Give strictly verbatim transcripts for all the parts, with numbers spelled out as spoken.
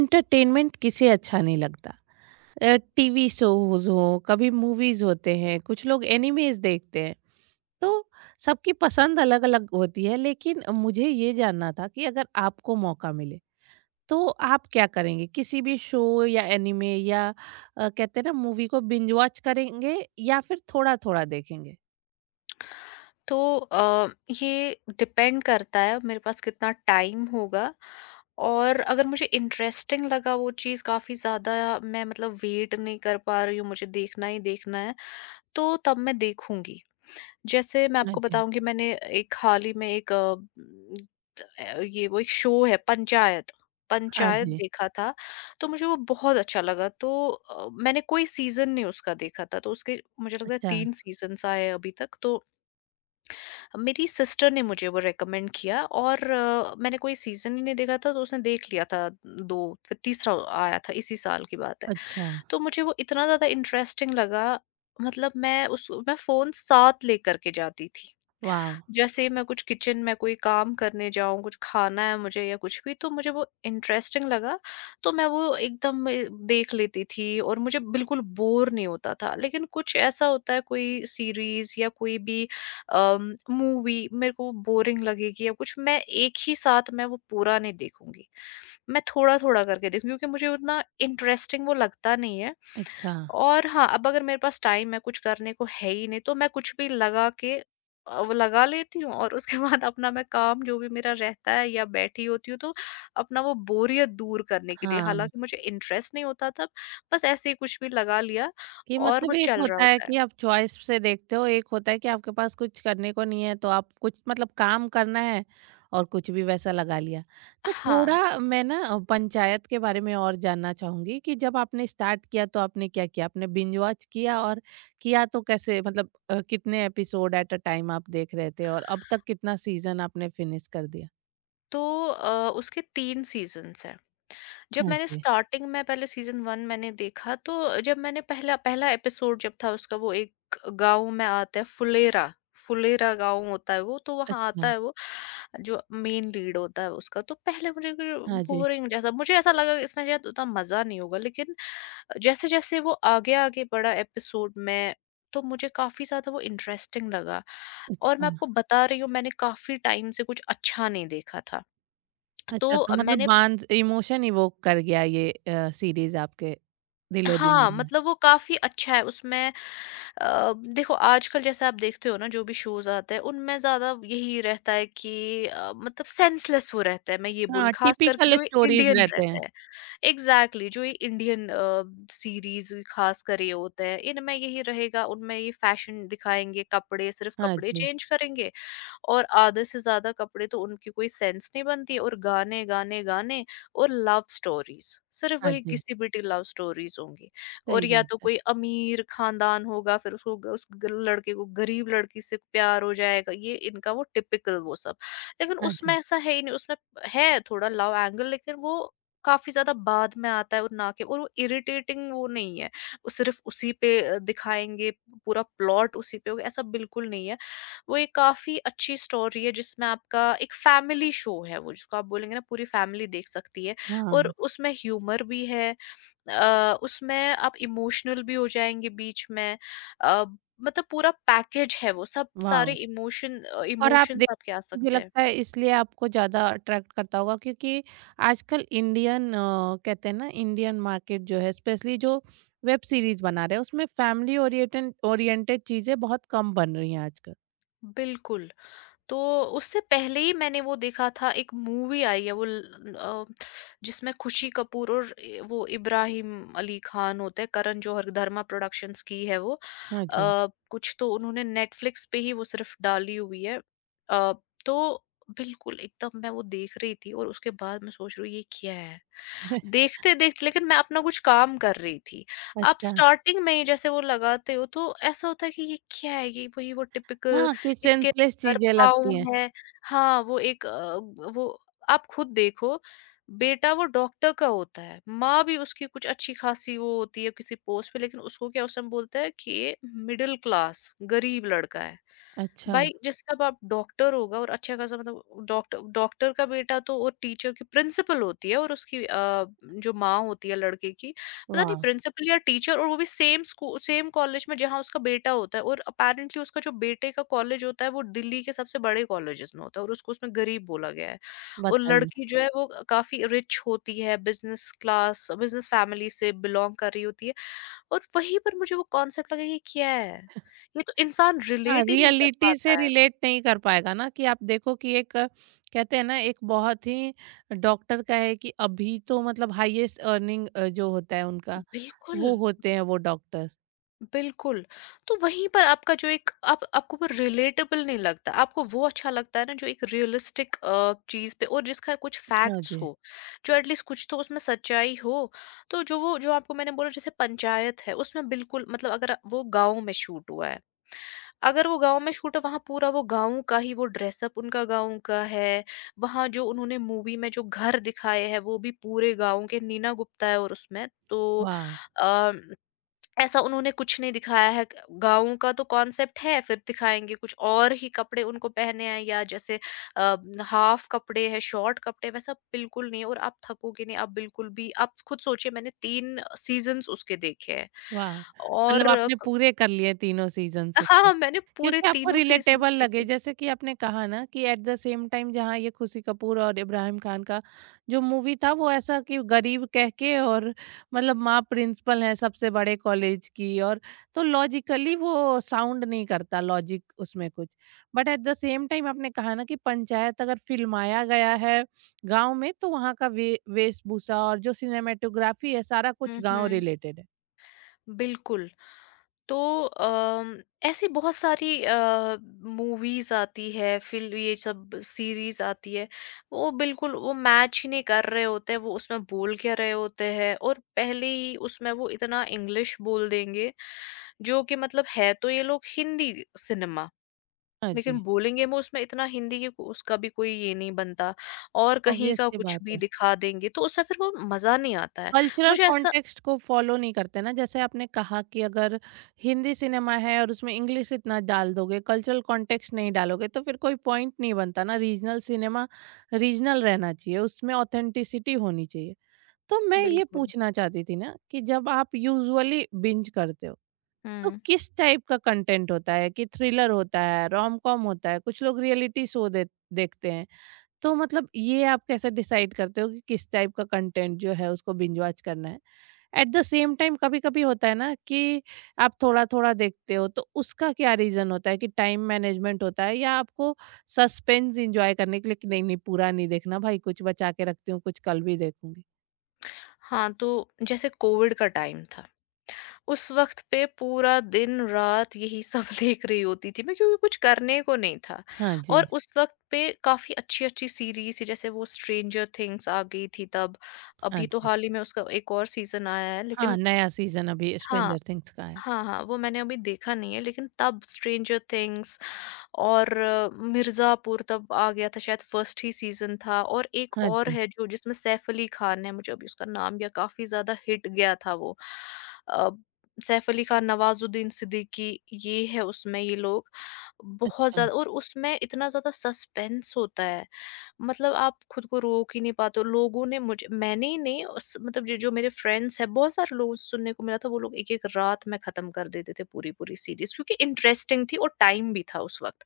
Entertainment किसे अच्छा नहीं लगता। टीवी शोज हो कभी मूवीज होते हैं कुछ लोग एनिमेज देखते हैं तो सबकी पसंद अलग अलग होती है लेकिन मुझे ये जानना था कि अगर आपको मौका मिले तो आप क्या करेंगे किसी भी शो या एनिमे या अ, कहते हैं ना मूवी को बिंज वॉच करेंगे या फिर थोड़ा थोड़ा देखेंगे। तो अ, ये डिपेंड करता है मेरे पास कितना टाइम होगा। और अगर मुझे इंटरेस्टिंग लगा वो चीज़ काफ़ी ज़्यादा, मैं मतलब वेट नहीं कर पा रही हूँ, मुझे देखना ही देखना है तो तब मैं देखूंगी। जैसे मैं हाँ आपको जी। बताऊंगी, मैंने एक हाल ही में एक अ, म, अ, ये वो एक शो है पंचायत हाँ पंचायत जी। देखा था। तो मुझे वो बहुत अच्छा लगा, तो अ, मैंने कोई सीजन नहीं उसका देखा था, तो उसके मुझे लगता है अच्छा। तीन सीजन्स आए हैं अभी तक। तो मेरी सिस्टर ने मुझे वो रेकमेंड किया और अ, मैंने कोई सीज़न ही नहीं देखा था, तो उसने देख लिया था दो फिर तीसरा आया था, इसी साल की बात है। अच्छा। तो मुझे वो इतना ज़्यादा इंटरेस्टिंग लगा, मतलब मैं उस मैं फ़ोन साथ लेकर के जाती थी। वाह। जैसे मैं कुछ किचन में कोई काम करने जाऊँ, कुछ खाना है मुझे या कुछ भी, तो मुझे वो इंटरेस्टिंग लगा, तो मैं वो एकदम अ, देख लेती थी और मुझे बिल्कुल बोर नहीं होता था। लेकिन कुछ ऐसा होता है, कोई सीरीज़ या कोई भी अम, मूवी मेरे को बोरिंग लगेगी या कुछ, मैं एक ही साथ मैं वो पूरा नहीं देखूँगी। मैं थोड़ा-थोड़ा करके देखूँ क्योंकि मुझे उतना इंटरेस्टिंग वो लगता नहीं है। अच्छा। और हाँ, अब अगर मेरे पास टाइम है, कुछ करने को है ही नहीं, तो मैं कुछ भी लगा के अ, वो लगा लेती हूँ और उसके बाद अपना मैं काम जो भी मेरा रहता है या बैठी होती हूँ, तो अपना वो बोरियत दूर करने के लिए, हाँ, हालाँकि मुझे इंटरेस्ट नहीं होता तब, बस ऐसे ही कुछ भी लगा लिया कि और वो मतलब एक चल रहा होता है होता है। कि आप चॉइस से देखते हो, एक होता है कि आपके पास कुछ करने को नहीं है, तो आप कुछ मतलब काम करना है और कुछ भी वैसा लगा लिया। तो हाँ, थोड़ा मैं ना अ, पंचायत के बारे में और जानना चाहूँगी कि जब आपने स्टार्ट किया तो आपने क्या किया? आपने बिंज वॉच किया और किया तो कैसे मतलब अ, कितने एपिसोड एट अ टाइम आप देख रहे थे और अब तक कितना सीज़न आपने फिनिश कर दिया? तो अ, उसके तीन सीज़न्स हैं। जब हाँ मैंने जी। स्टार्टिंग में पहले सीजन वन मैंने देखा तो जब मैंने पहला पहला एपिसोड जब था उसका, वो एक गाँव में आता है फुलेरा, फुलेरा गाँव होता है वो, तो वहाँ आता अच्छा। है वो जो मेन लीड होता है उसका। तो पहले मुझे हाँ जी। बोरिंग जैसा मुझे ऐसा लगा कि इसमें शायद उतना मज़ा नहीं होगा, लेकिन जैसे-जैसे वो आगे-आगे बढ़ा एपिसोड में, तो मुझे काफ़ी ज़्यादा वो इंटरेस्टिंग लगा। और मैं अच्छा। आपको बता रही हूँ, मैंने काफ़ी टाइम से कुछ अच्छा नहीं देखा था। अच्छा, तो तो मतलब मैंने बांध इमोशन इवोक कर गया ये अ, सीरीज़ आपके हाँ, दिलो-दिमाग में। मतलब वो काफ़ी अच्छा है उसमें। अ, देखो आजकल जैसे आप देखते हो ना, जो भी शोज़ आते हैं, उनमें ज़्यादा यही रहता है कि अ, मतलब सेंसलेस वो रहता है, मैं ये बोलूँ, हाँ, ख़ास करके टिपिकल जो ये स्टोरीज़ इंडियन रहते रहता हैं। है। एग्ज़ैक्टली, जो ये इंडियन अ, सीरीज़ ख़ासकर ये होते हैं, इनमें यही रहेगा, उनमें ये फ़ैशन दिखाएँगे, कपड़े सिर्फ़ हाँ कपड़े जी। चेंज करेंगे। और आधे से ज़्यादा कपड़े तो उनकी कोई सेंस नहीं बनती, और गाने, गाने, गाने, और लव स्टोरीज़, सिर्फ़ हाँ वही जी, घिसी-पिटी लव स्टोरीज़ होंगी। और सही या बात तो है। कोई अमीर ख़ानदान होगा, फिर उसको ग उस ग लड़के को गरीब लड़की से प्यार हो जाएगा, ये इनका वो टिपिकल वो सब। लेकिन हाँ उसमें जी। ऐसा है ही नहीं, उसमें है थोड़ा लव एंगल, लेकिन वो काफ़ी ज़्यादा बाद में आता है, और ना के और वो इरिटेटिंग वो नहीं है, वो सिर्फ़ उसी पे अ, दिखाएँगे, पूरा प्लॉट उसी पे होगा, ऐसा बिल्कुल नहीं है। वो एक काफ़ी अच्छी स्टोरी है, जिसमें आपका एक फैमिली शो है वो, जिसको आप बोलेंगे ना पूरी फैमिली देख सकती है। हाँ। और उसमें ह्यूमर भी है, अ, उसमें आप इमोशनल भी हो जाएँगे बीच में, अ, मतलब पूरा पैकेज है, वो सब सारे वॉव! इमोशन अ, और आप इमोशंस देख आपके आ मुझे सकते हैं। लगता है इसलिए आपको ज़्यादा अट्रैक्ट करता होगा क्योंकि आजकल इंडियन अ, कहते हैं ना इंडियन मार्केट जो है स्पेशली जो वेब सीरीज़ बना रहे हैं उसमें फैमिली ओरिएटेड ओरिएंटेड चीज़ें बहुत कम बन रही हैं आजकल। बिल्कुल। तो उससे पहले ही मैंने वो देखा था, एक मूवी आई है वो ल- अ, जिसमें खुशी कपूर और इ- वो इब्राहिम अली खान होते हैं, करण जौहर धर्मा प्रोडक्शंस की है वो। हाँ जी। अ, कुछ तो उन्होंने नेटफ्लिक्स पे ही वो सिर्फ डाली हुई है, अ, तो बिल्कुल एकदम मैं वो देख रही थी और उसके बाद मैं सोच रही हूँ ये क्या है, देखते देखते, लेकिन मैं अपना कुछ काम कर रही थी। आप अच्छा, स्टार्टिंग में ही जैसे वो लगाते हो तो ऐसा होता है कि ये क्या है, ये वही वो टिपिकल। हाँ, कि इसके सेंसलेस कर चीज़ें पाऊँ लगती हैं। है। हाँ, वो एक अ, वो आप खुद देखो। बेटा वो डॉक्टर का होता है, माँ भी उसकी कुछ अच्छी-खासी वो होती है किसी पोस्ट पे, लेकिन उसको क्या उस समय बोलता है कि ये मिडल क्लास गरीब लड़का है। अच्छा। भाई जिसका बाप डॉक्टर होगा और अच्छा खासा, मतलब डॉक्टर, डॉक्टर का बेटा तो, और टीचर की प्रिंसिपल होती है, और उसकी अ, जो माँ होती है लड़के की, पता नहीं वाह! प्रिंसिपल या टीचर, और वो भी सेम स्कूल सेम कॉलेज में जहाँ उसका बेटा होता है, और अपेरेंटली उसका जो बेटे का कॉलेज होता है वो दिल्ली के सबसे बड़े कॉलेजेस में होता है, और उसको उसमें गरीब बोला गया है। और बताइए। लड़की जो है वो काफी रिच होती है, बिजनेस क्लास बिजनेस फैमिली से बिलोंग कर रही होती है। और वहीं पर मुझे वो कॉन्सेप्ट लगा ये क्या है, ये तो इंसान हाँ, रिलेट ही नहीं कर रियलिटी से पाता है। रिलेट नहीं कर पाएगा ना कि आप देखो कि एक अ, कहते हैं ना एक बहुत ही डॉक्टर का है कि अभी तो मतलब हाईएस्ट अर्निंग अ, जो होता है उनका, बिल्कुल, वो होते हैं वो डॉक्टर्स। बिल्कुल। तो वहीं पर आपका जो एक आप आपको वो रिलेटेबल नहीं लगता, आपको वो अच्छा लगता है ना जो एक रियलिस्टिक अ, चीज़ पे और जिसका कुछ हाँ फैक्ट्स जी। हो, जो एट लीस्ट कुछ तो उसमें सच्चाई हो। तो जो वो जो आपको मैंने बोला जैसे पंचायत है, उसमें बिल्कुल मतलब अगर वो गाँव में शूट हुआ है, अगर वो गाँव में शूट है वहाँ पूरा वो गाँव का ही वो ड्रेसअप, उनका गाँव का है, वहाँ जो उन्होंने मूवी में जो घर दिखाए हैं वो भी पूरे गाँव के, नीना गुप्ता है और उसमें तो वाव! अ ऐसा उन्होंने कुछ नहीं दिखाया है। गाँव का तो कॉन्सेप्ट है, फिर दिखाएँगे कुछ और ही कपड़े उनको पहने हैं या जैसे अ, हाफ कपड़े हैं, शॉर्ट कपड़े, वैसा बिल्कुल नहीं है और आप थकोगे नहीं, आप बिल्कुल भी आप खुद सोचिए मैंने तीन सीज़न्स उसके देखे हैं वाव! मतलब और अ, आपने क पूरे कर लिए तीनों सीज़न्स। हाँ, हाँ, मैंने पूरे क्योंकि आपको तीनों सीज़न्स रिलेटेबल लगे देखे। जैसे कि आपने कहा ना कि एट द सेम टाइम जहाँ ये खुशी कपूर और इब्राहिम खान का जो मूवी था वो ऐसा कि गरीब कह के और मतलब माँ प्रिंसिपल है सबसे बड़े कॉलेज की और तो लॉजिकली वो साउंड नहीं करता लॉजिक उसमें कुछ but at the same time आपने कहा ना कि पंचायत अगर फिल्माया गया है गांव में तो वहाँ का वे वेशभूषा और जो सिनेमेटोग्राफी है सारा कुछ हुँ, गांव हुँ। रिलेटेड है। बिल्कुल। तो अम, ऐसी बहुत सारी अ, मूवीज़ आती है, फ़िल्म ये सब सीरीज़ आती है, वो बिल्कुल वो मैच ही नहीं कर रहे होते हैं, वो उसमें बोल क्या रहे होते हैं, और पहले ही उसमें वो इतना इंग्लिश बोल देंगे, जो कि मतलब है तो ये लोग हिंदी सिनेमा, हाँ लेकिन जी। बोलेंगे वो उसमें इतना हिंदी कि को- उसका भी कोई ये नहीं बनता, और कहीं ऑब्वियस का सी कुछ बात भी है, दिखा देंगे, तो उसमें फिर वो मज़ा नहीं आता है। कल्चरल मुझे ऐसा कॉन्टेक्स्ट को फॉलो नहीं करते ना। जैसे आपने कहा कि अगर हिंदी सिनेमा है और उसमें इंग्लिश इतना डाल दोगे, कल्चरल कॉन्टेक्स्ट नहीं डालोगे तो फिर कोई पॉइंट नहीं बनता ना। रीजनल सिनेमा रीजनल रहना चाहिए, उसमें ऑथेंटिसिटी होनी चाहिए। तो मैं ये बिल्कुल। पूछना चाहती थी ना कि जब आप यूजुअली बिंज करते हो तो हुँ। किस टाइप का कंटेंट होता है कि थ्रिलर होता है, रोम कॉम होता है, कुछ लोग रियलिटी शो दे देखते हैं। तो मतलब ये आप कैसे डिसाइड करते हो कि किस टाइप का कंटेंट जो है उसको बिंज वॉच करना है। एट द सेम टाइम कभी-कभी होता है ना कि आप थोड़ा-थोड़ा देखते हो, तो उसका क्या रीज़न होता है कि टाइम मैनेजमेंट होता है या आपको सस्पेंस एन्जॉय करने के लिए कि नहीं-नहीं पूरा नहीं देखना भाई, कुछ बचा के रखती हूँ, कुछ कल भी देखूँगी? हाँ, तो जैसे कोविड का टाइम था, उस वक़्त पे पूरा दिन-रात यही सब देख रही होती थी मैं क्योंकि कुछ करने को नहीं था, हाँ जी। और उस वक़्त पे काफ़ी अच्छी-अच्छी सीरीज़ जैसे वो स्ट्रेंजर थिंग्स आ गई थी तब। हाँ अभी तो जी। हाल ही में उसका एक और सीज़न आया है हाँ, लेकिन नया सीज़न अभी हाँ, स्ट्रेंजर थिंग्स का है। हाँ, हाँ, वो मैंने अभी देखा नहीं है, लेकिन तब स्ट्रेंजर थिंग्स और अ, मिर्ज़ापुर तब आ गया था, शायद फर्स्ट ही सीज़न था, और एक हाँ और जी। है जो जिसमें सैफ अली ख़ान है, मुझे अभी उसका नाम या काफ़ी ज़्यादा हिट गया था वो। अ, सैफ अली ख़ान, नवाज़ुद्दीन सिद्दीकी, ये है उसमें ये लोग बहुत अच्छा। ज़्यादा, और उसमें इतना ज़्यादा सस्पेंस होता है। मतलब आप खुद को रोक ही नहीं पाते हो। लोगों ने मुझे मैंने ही नहीं, उस मतलब जो जो मेरे फ्रेंड्स हैं, बहुत सारे लोगों से सुनने को मिला था वो लोग एक-एक रात में खत्म कर देते थे पूरी-पूरी सीरीज क्योंकि इंटरेस्टिंग थी और टाइम भी था उस वक़्त।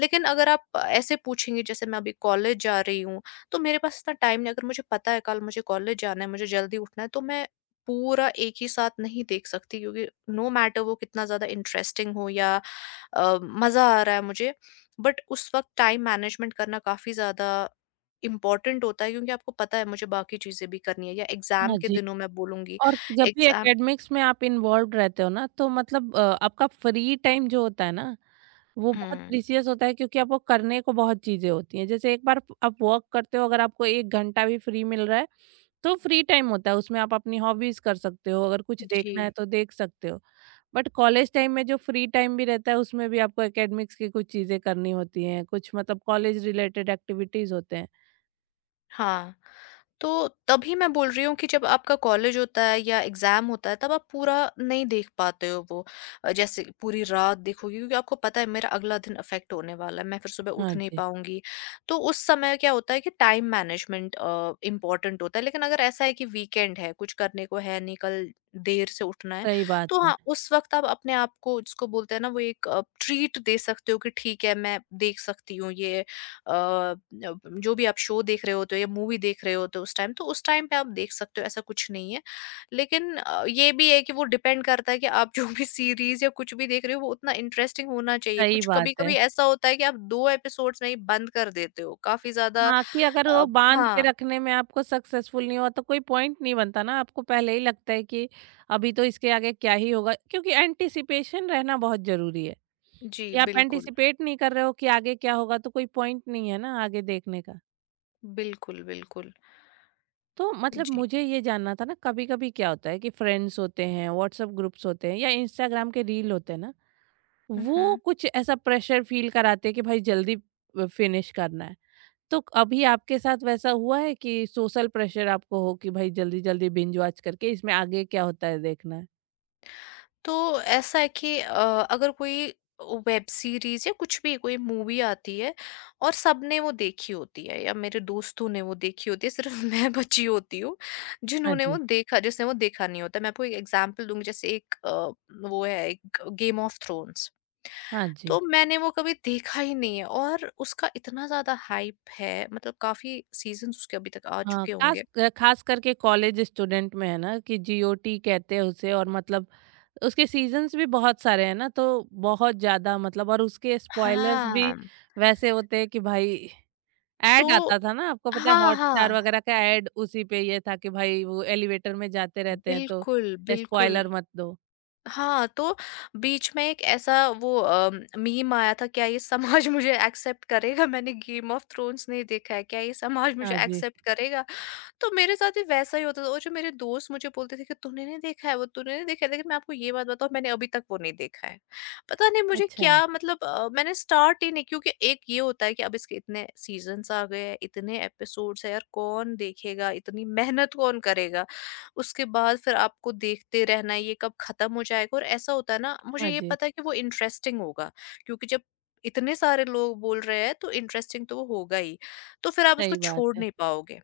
लेकिन अगर आप ऐसे पूछेंगे जैसे मैं अभी कॉलेज जा रही हूँ, तो मेरे पास इतना टाइम नहीं, अगर मुझे पता है कल मुझे कॉलेज जाना है, मुझे जल्दी उठना है, तो मैं पूरा एक ही साथ नहीं देख सकती, क्योंकि नो मैटर वो कितना ज़्यादा इंटरेस्टिंग हो या अ, मज़ा आ रहा है मुझे, बट उस वक़्त टाइम मैनेजमेंट करना काफ़ी ज़्यादा इम्पोर्टेंट होता है, क्योंकि आपको पता है मुझे बाकी चीज़ें भी करनी है, या एग्ज़ाम हाँ के जी, दिनों मैं बोलूँगी और जब भी एग्ज़ाम। एकेडमिक्स में आप इन्वॉल्व्ड रहते हो ना, तो मतलब अ, आपका फ्री टाइम जो होता है ना वो बहुत हुँ, प्रीसियस होता है क्योंकि आपको करने को बहुत चीजें होती हैं। जैसे एक बार फ- आप वर्क करते हो, अगर आपको एक घंटा भी फ्री मिल रहा है तो फ्री टाइम होता है उसमें आप अपनी हॉबीज कर सकते हो, अगर कुछ जी। देखना है तो देख सकते हो। बट कॉलेज टाइम में जो फ्री टाइम भी रहता है उसमें भी आपको एकेडमिक्स की कुछ चीजें करनी होती हैं, कुछ मतलब कॉलेज रिलेटेड एक्टिविटीज होते हैं। हाँ, तो तभी मैं बोल रही हूँ कि जब आपका कॉलेज होता है या एग्ज़ाम होता है, तब आप पूरा नहीं देख पाते हो वो। अ, जैसे पूरी रात देखोगे क्योंकि आपको पता है मेरा अगला दिन अफ़ेक्ट होने वाला है, मैं फिर सुबह हाँ उठ नहीं जी। पाऊँगी। तो उस समय क्या होता है कि टाइम मैनेजमेंट अ, इम्पोर्टेंट होता है, लेकिन अगर ऐसा है कि वीकेंड है, कुछ करने को है नहीं, कल देर से उठना है, सही बात तो है। हाँ, उस वक़्त आप अपने आप को, जिसको बोलते हैं ना, वो एक अ, ट्रीट दे सकते हो कि ठीक है, मैं देख सकती हूँ ये अ, न जो भी आप शो देख रहे होते हो या मूवी देख रहे होते हो उस टाइम, तो उस टाइम पे आप देख सकते हो, ऐसा कुछ नहीं है। लेकिन अ, ये भी है कि वो डिपेंड करता है कि आप जो भी सीरीज़ या कुछ भी देख रहे हो, वो उतना इंटरेस्टिंग होना चाहिए। सही कुछ बात है। कभी-कभी ऐसा होता है कि आप दो एपिसोड्स में ही बंद कर देते हो, काफ़ी ज़्यादा हाँ, कि अगर वो अ, बाँध के हाँ। रखने में आपको सक्सेसफुल नहीं हुआ तो कोई पॉइंट नहीं बनता ना, आपको पहले ही लगता है कि अभी तो इसके आगे क्या ही होगा, क्योंकि एंटीसिपेशन रहना बहुत ज़रूरी है। जी, कि आप बिल्कुल। एंटीसिपेट नहीं कर रहे हो कि आगे क्या होगा तो कोई पॉइंट नहीं है ना आगे देखने का। बिल्कुल, बिल्कुल। तो मतलब जी। मुझे ये जानना था ना, कभी-कभी क्या होता है कि फ्रेंड्स होते हैं, व्हाट्सएप ग्रुप्स होते हैं या इंस्टाग्राम के रील होते हैं ना, हुँ, वो हुँ। कुछ ऐसा प्रेशर फ़ील कराते हैं कि भाई जल्दी अ, फिनिश करना है। तो अभी आपके साथ वैसा हुआ है कि सोशल प्रेशर आपको हो कि भाई जल्दी-जल्दी बिंज वॉच करके इसमें आगे क्या होता है देखना है? तो ऐसा है कि अ, अगर कोई वेब सीरीज या कुछ भी कोई मूवी आती है और सबने वो देखी होती है या मेरे दोस्तों ने वो देखी होती है, सिर्फ मैं बची होती हूँ हाँ जिन्होंने वो जी। देखा, जिसने वो देखा नहीं होता। मैं आपको एक एग्जांपल दूंगी, जैसे एक अ, वो है, एक गेम ऑफ थ्रोन्स। हाँ जी। तो मैंने वो कभी देखा ही नहीं है और उसका इतना ज्यादा हाइप है, मतलब काफी सीजन उसके अभी तक आ हाँ, चुके खास होंगे। अ, खास करके कॉलेज स्टूडेंट में है ना कि जीओटी कहते हैं उसे, और मतलब उसके सीज़न्स भी बहुत सारे हैं ना, तो बहुत ज़्यादा मतलब। और उसके स्पॉयलर्स भी हाँ। वैसे होते हैं कि भाई तो ऐड आता था ना, आपको पता है हाँ हाँ, हॉटस्टार वगैरह का ऐड, उसी पे ये था कि भाई वो एलिवेटर में जाते रहते हैं तो बिल्कुल बिल्कुल। स्पॉइलर मत दो। हाँ, तो बीच में एक ऐसा वो अ, मीम आया था, क्या ये समाज मुझे एक्सेप्ट करेगा? मैंने गेम ऑफ थ्रोन्स नहीं देखा है, क्या ये समाज मुझे हाँ जी। एक्सेप्ट करेगा? तो मेरे साथ भी वैसा ही होता था, और जो मेरे दोस्त मुझे बोलते थे कि तूने नहीं देखा है वो, तूने नहीं देखा है, लेकिन मैं आपको ये बात बताऊँ, मैंने अभी तक वो नहीं देखा है। पता नहीं मुझे अच्छा। क्या, मतलब अ, मैंने स्टार्ट ही नहीं, क्योंकि एक ये होता है कि अब इसके इतने सीज़न्स आ गए हैं, इतने एपिसोड्स हैं, यार कौन देखेगा, इतनी मेहनत कौन करेगा? उसके बाद फिर आपको देखते रहना है ये कब ख़त्म हो जाएगा। और ऐसा होता है ना, मुझे हाँ ये जी। पता है कि वो इंटरेस्टिंग होगा, क्योंकि जब इतने सारे लोग बोल रहे हैं तो इंटरेस्टिंग तो वो होगा ही। तो फिर आप उसको सही बात छोड़ है। नहीं पाओगे।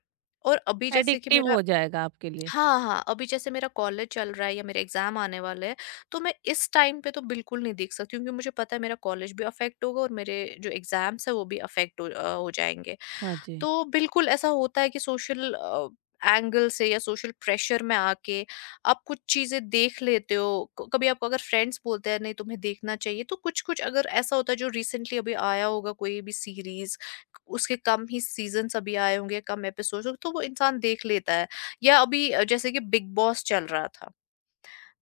और अभी जैसे कि एडिक्टिव मेरा। हो जाएगा आपके लिए। हाँ, हाँ, अभी जैसे मेरा कॉलेज चल रहा है या मेरे एग्ज़ाम आने वाले हैं, तो मैं इस टाइम पे तो बिल्कुल नहीं देख सकती हूँ, क्योंकि मुझे पता है मेरा कॉलेज भी अफ़ेक्ट होगा और मेरे जो एग्ज़ाम्स हैं वो भी अफ़ेक्ट हो अ, हो जाएँगे। हाँ जी। तो बिल्कुल ऐसा होता है कि सोशल अ, एंगल से या सोशल प्रेशर में आके आप कुछ चीज़ें देख लेते हो। क कभी आपको अगर फ्रेंड्स बोलते हैं नहीं, तुम्हें देखना चाहिए, तो कुछ-कुछ अगर ऐसा होता है जो रिसेंटली अभी आया होगा कोई भी सीरीज़, उसके कम ही सीज़न्स अभी आए होंगे, कम एपिसोड्स, तो वो इंसान देख लेता है। या अभी अ, जैसे कि बिग बॉस चल रहा था,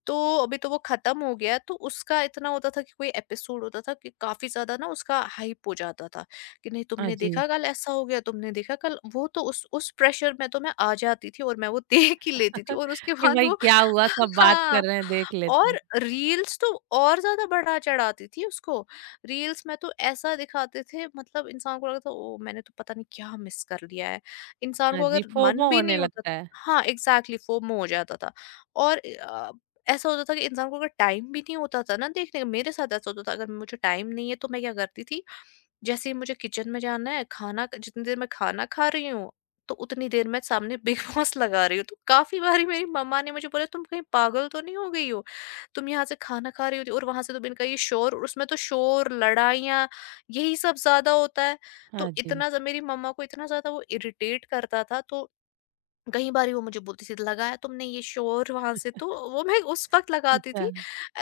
तो अभी तो वो खत्म हो गया, तो उसका इतना होता था कि कोई एपिसोड होता था कि काफी ज्यादा ना उसका हाइप हो जाता था कि नहीं, हाँ तुमने जी। देखा कल ऐसा हो गया, तुमने देखा कल वो, तो उस उस प्रेशर में तो मैं आ जाती थी और मैं वो देख ही लेती थी, और उसके कि बाद भाई वो। क्या हुआ, सब बात कर हाँ। रहे हैं, देख लेते और हैं। रील्स तो और ज्यादा बढ़ा चढ़ाती थी उसको। रील्स में तो ऐसा दिखाते थे, मतलब इंसान को लगता था, ओ मैंने तो पता नहीं क्या मिस कर लिया है। इंसान को हाँ जी, अगर मन फोमो भी होने नहीं होता लगता था। है। हाँ, एग्जैक्टली exactly, फोमो हो जाता था। और ऐसा होता था कि इंसान को अगर टाइम भी नहीं होता था ना देखने का, मेरे साथ ऐसा होता था, अगर मुझे टाइम नहीं है तो मैं क्या करती थी, जैसे ही मुझे किचन में जाना है खाना, जितनी देर मैं खाना खा रही हूँ तो उतनी देर मैं सामने बिग बॉस लगा रही हूँ। तो काफी बारी मेरी मम्मा ने मुझे बोला, तुम कहीं पागल तो नहीं हो गई हो, तुम यहाँ से खाना खा रही होती और वहां से तुम इनका ये शोर, और उसमें तो शोर लड़ाइयाँ यही सब ज्यादा होता है। तो हाँ जी। इतना ज- मेरी मम्मा को इतना ज्यादा वो इरिटेट करता था, तो कई बारी वो मुझे बोलती थी, लगाया तुमने ये शोर वहां से, तो वो मैं उस वक्त लगाती अच्छा। थी।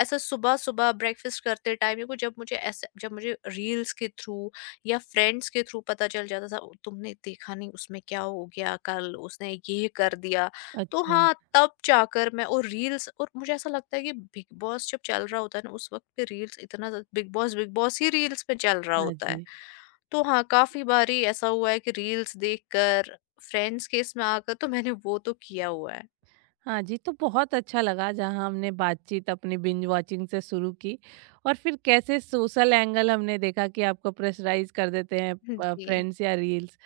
ऐसा सुबह सुबह ब्रेकफास्ट करते टाइम को, जब मुझे ऐसे, जब मुझे रील्स के थ्रू या फ्रेंड्स के थ्रू पता चल जाता था, "ओ, तुमने देखा नहीं उसमें क्या हो गया कल उसने ये कर दिया"। तो अच्छा। हाँ, तब जाकर मैं और रील्स, और मुझे ऐसा लगता है कि बिग बॉस जब चल रहा होता है ना उस वक्त पे रील्स इतना ज्यादा- बिग बॉस बिग बॉस ही रील्स पे चल रहा हाँ होता है। जी। तो हाँ, काफी बारी ऐसा हुआ है कि रील्स देखकर, फ्रेंड्स के इसमें आकर, तो मैंने वो तो किया हुआ है। हाँ जी, तो बहुत अच्छा लगा जहाँ हमने बातचीत अपनी बिंज वॉचिंग से शुरू की और फिर कैसे सोशल एंगल हमने देखा कि आपको प्रेशराइज़ कर देते हैं अ, जी, फ्रेंड्स या रील्स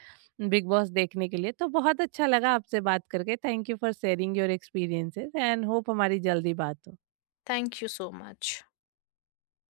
बिग बॉस देखने के लिए। तो बहुत अच्छा लगा आपसे बात करके। Thank you for sharing your experiences and hope हमारी जल्दी बात हो। Thank you so much.